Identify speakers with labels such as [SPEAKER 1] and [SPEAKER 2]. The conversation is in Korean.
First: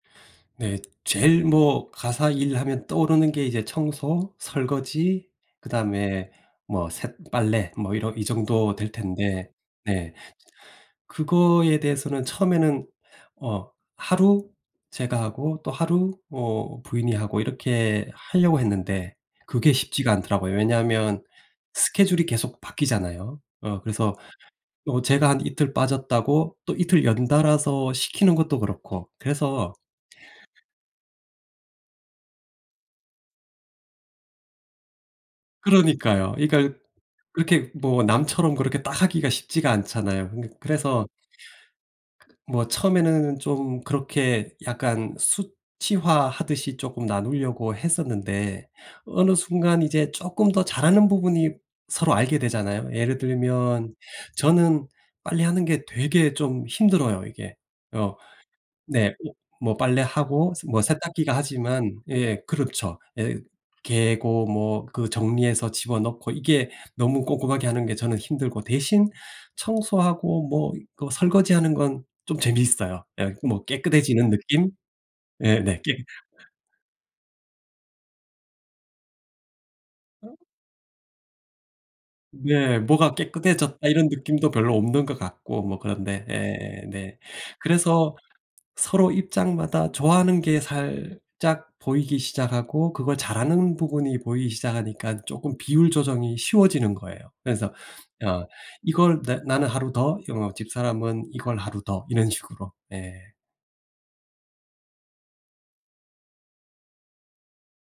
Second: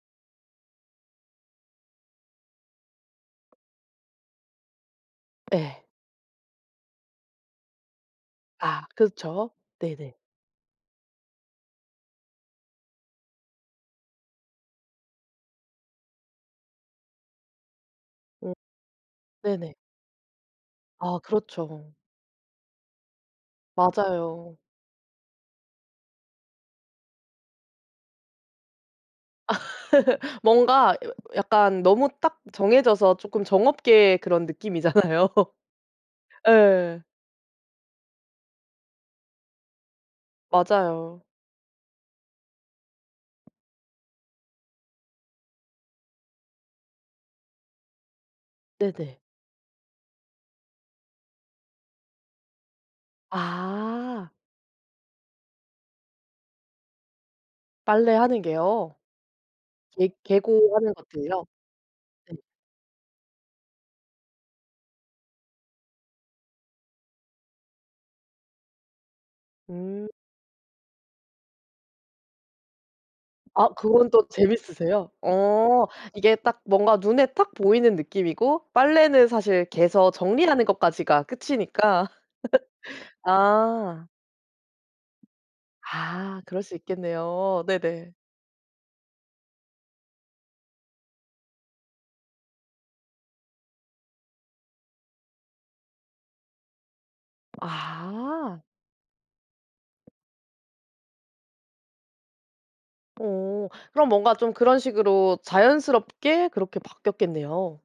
[SPEAKER 1] 네. 제일 뭐 가사 일하면 떠오르는 게 이제 청소, 설거지
[SPEAKER 2] 예.
[SPEAKER 1] 그다음에 뭐 세 빨래 뭐 이런 이 정도
[SPEAKER 2] 아
[SPEAKER 1] 될 텐데
[SPEAKER 2] 그쵸.
[SPEAKER 1] 네
[SPEAKER 2] 네네.
[SPEAKER 1] 그거에 대해서는 처음에는 어 하루 제가 하고 또 하루 뭐 부인이 하고 이렇게
[SPEAKER 2] 어.
[SPEAKER 1] 하려고 했는데 그게
[SPEAKER 2] 네네.
[SPEAKER 1] 쉽지가 않더라고요.
[SPEAKER 2] 아
[SPEAKER 1] 왜냐하면
[SPEAKER 2] 그렇죠.
[SPEAKER 1] 스케줄이 계속 바뀌잖아요. 어 그래서
[SPEAKER 2] 맞아요.
[SPEAKER 1] 어 제가 한 이틀 빠졌다고 또 이틀 연달아서 시키는 것도 그렇고. 그래서
[SPEAKER 2] 뭔가 야 약간 너무 딱 정해져서 조금 정 없게 그런 느낌이잖아요.
[SPEAKER 1] 그러니까요. 이 그러니까
[SPEAKER 2] 예.
[SPEAKER 1] 그렇게 뭐 남처럼 그렇게 딱 하기가 쉽지가 않잖아요. 그니 그래서
[SPEAKER 2] 맞아요.
[SPEAKER 1] 뭐 처음에는 좀 그렇게 약간 수치화하듯이 쪼끔 나누려고 했었는데
[SPEAKER 2] 네네.
[SPEAKER 1] 어느 순간 이제 쪼끔 더 잘하는 부분이 서로 알게 되잖아요. 예를 들면
[SPEAKER 2] 아.
[SPEAKER 1] 저는 빨래하는 게 되게 좀 힘들어요, 이게. 어
[SPEAKER 2] 빨래하는 게요?
[SPEAKER 1] 네. 어 뭐
[SPEAKER 2] 개
[SPEAKER 1] 빨래하고
[SPEAKER 2] 개고
[SPEAKER 1] 뭐
[SPEAKER 2] 하는
[SPEAKER 1] 세탁기가
[SPEAKER 2] 것들요?
[SPEAKER 1] 하지만
[SPEAKER 2] 네.
[SPEAKER 1] 예 그렇죠. 예 개고 뭐 그 정리해서 집어넣고 이게 너무 꼼꼼하게 하는 게 저는 힘들고 대신
[SPEAKER 2] 음.
[SPEAKER 1] 청소하고 뭐 그 설거지하는 건 좀 재미있어요. 예 뭐
[SPEAKER 2] 아 그건 또
[SPEAKER 1] 깨끗해지는 느낌.
[SPEAKER 2] 재밌으세요?
[SPEAKER 1] 예네.
[SPEAKER 2] 어
[SPEAKER 1] 깨
[SPEAKER 2] 이게 딱 뭔가 눈에 딱 보이는 느낌이고 빨래는 사실 개서
[SPEAKER 1] 어.
[SPEAKER 2] 정리하는 것까지가 끝이니까?
[SPEAKER 1] 네. 뭐가 깨끗해졌다 이런
[SPEAKER 2] 아.
[SPEAKER 1] 느낌도 별로 없는 것 같고 뭐 그런데
[SPEAKER 2] 아 그럴 수
[SPEAKER 1] 예 네.
[SPEAKER 2] 있겠네요. 네네.
[SPEAKER 1] 그래서 서로 입장마다 좋아하는 게 살짝 보이기 시작하고 그걸 잘하는 부분이 보이기 시작하니까 쪼금 비율 조정이 쉬워지는 거예요. 그래서 어
[SPEAKER 2] 아.
[SPEAKER 1] 이걸 나 나는 하루 더 이 뭐 집사람은 이걸 하루 더 이런 식으로. 예.
[SPEAKER 2] 어 그럼 뭔가 좀 그런 식으로 자연스럽게 그렇게 바뀌었겠네요.